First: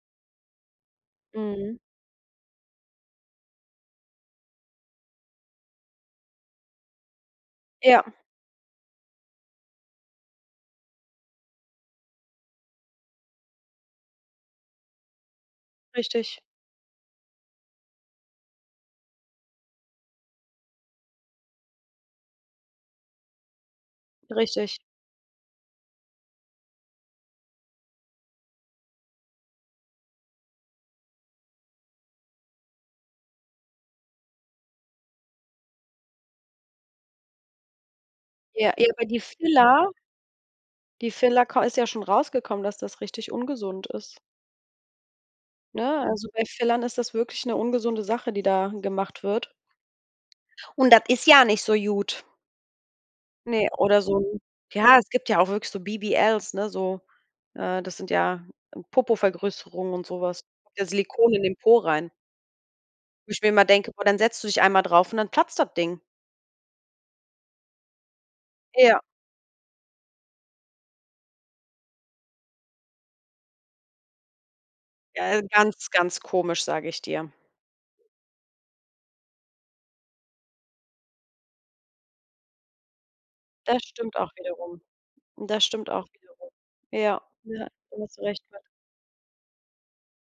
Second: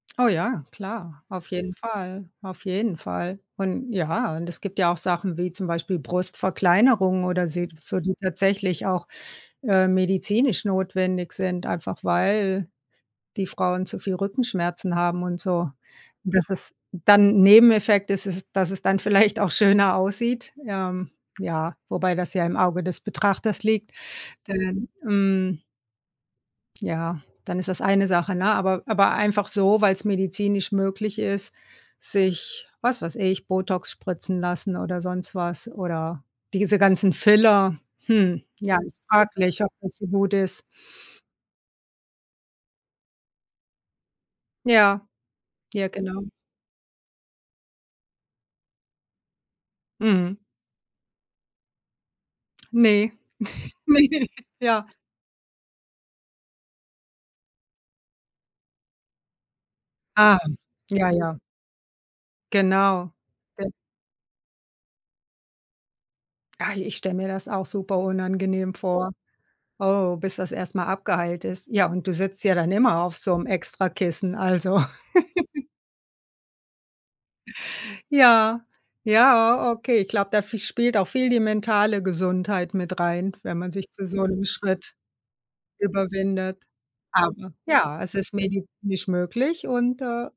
Oh ja, klar, auf jeden Mhm. Fall, auf jeden Fall. Und ja und es gibt ja auch Sachen wie zum Beispiel Brustverkleinerung oder se so, Ja. die tatsächlich auch, ähm, medizinisch notwendig sind, einfach weil die Frauen zu viel Rückenschmerzen haben und so, Richtig. dass es dann Nebeneffekt ist es dass es dann vielleicht auch schöner aussieht, ähm, ja, wobei das ja im Auge des Betrachters liegt, Richtig. denn, hm Ja, dann ist das eine Sache ne? Aber aber einfach so, weil's medizinisch möglich ist, sich was weiß ich, Botox spritzen lassen oder sonst was oder diese ganzen Filler. Hm, Ja, ja, ja ist aber die fraglich, ob Filler das so gut ist. die Filler k ist ja schon rausgekommen, dass das richtig ungesund ist. Ja. Ja, Ne, genau. also bei Fillern ist das wirklich 'ne ungesunde Sache, die da gemacht wird. Mhm. Und das ist ja nicht so gut. Ne, Ne, oder ne so ja. ja, es gibt ja auch wirklich so BBLs, ne, so äh, das sind ja Popovergrößerungen und so Ah, was. Das ja, Silikon ja. in den Po rein. Genau. Wo ich mir immer [unintelligible] denke: „Boah, dann setzt du dich einmal drauf und dann platzt das Ding.“ Ah, i ich stelle mir das auch superunangenehm Ja. vor. Oh, bis das erst mal abgeheilt ist. Ja, und du sitzt ja dann immer auf so 'nem extra Kissen. Also Ja, ganz, ganz komisch, sage ich dir. Ja, ja, okay. Ich glaube, da v spielt auch viel die mentale Gesundheit mit rein, wenn man Das sich zu stimmt so auch 'nem wiederum Schritt das stimmt auch wiederum. überwindet. Ja, Aber ja, da ja, es hast du ist recht. [unintelligible] medizinisch möglich und, äh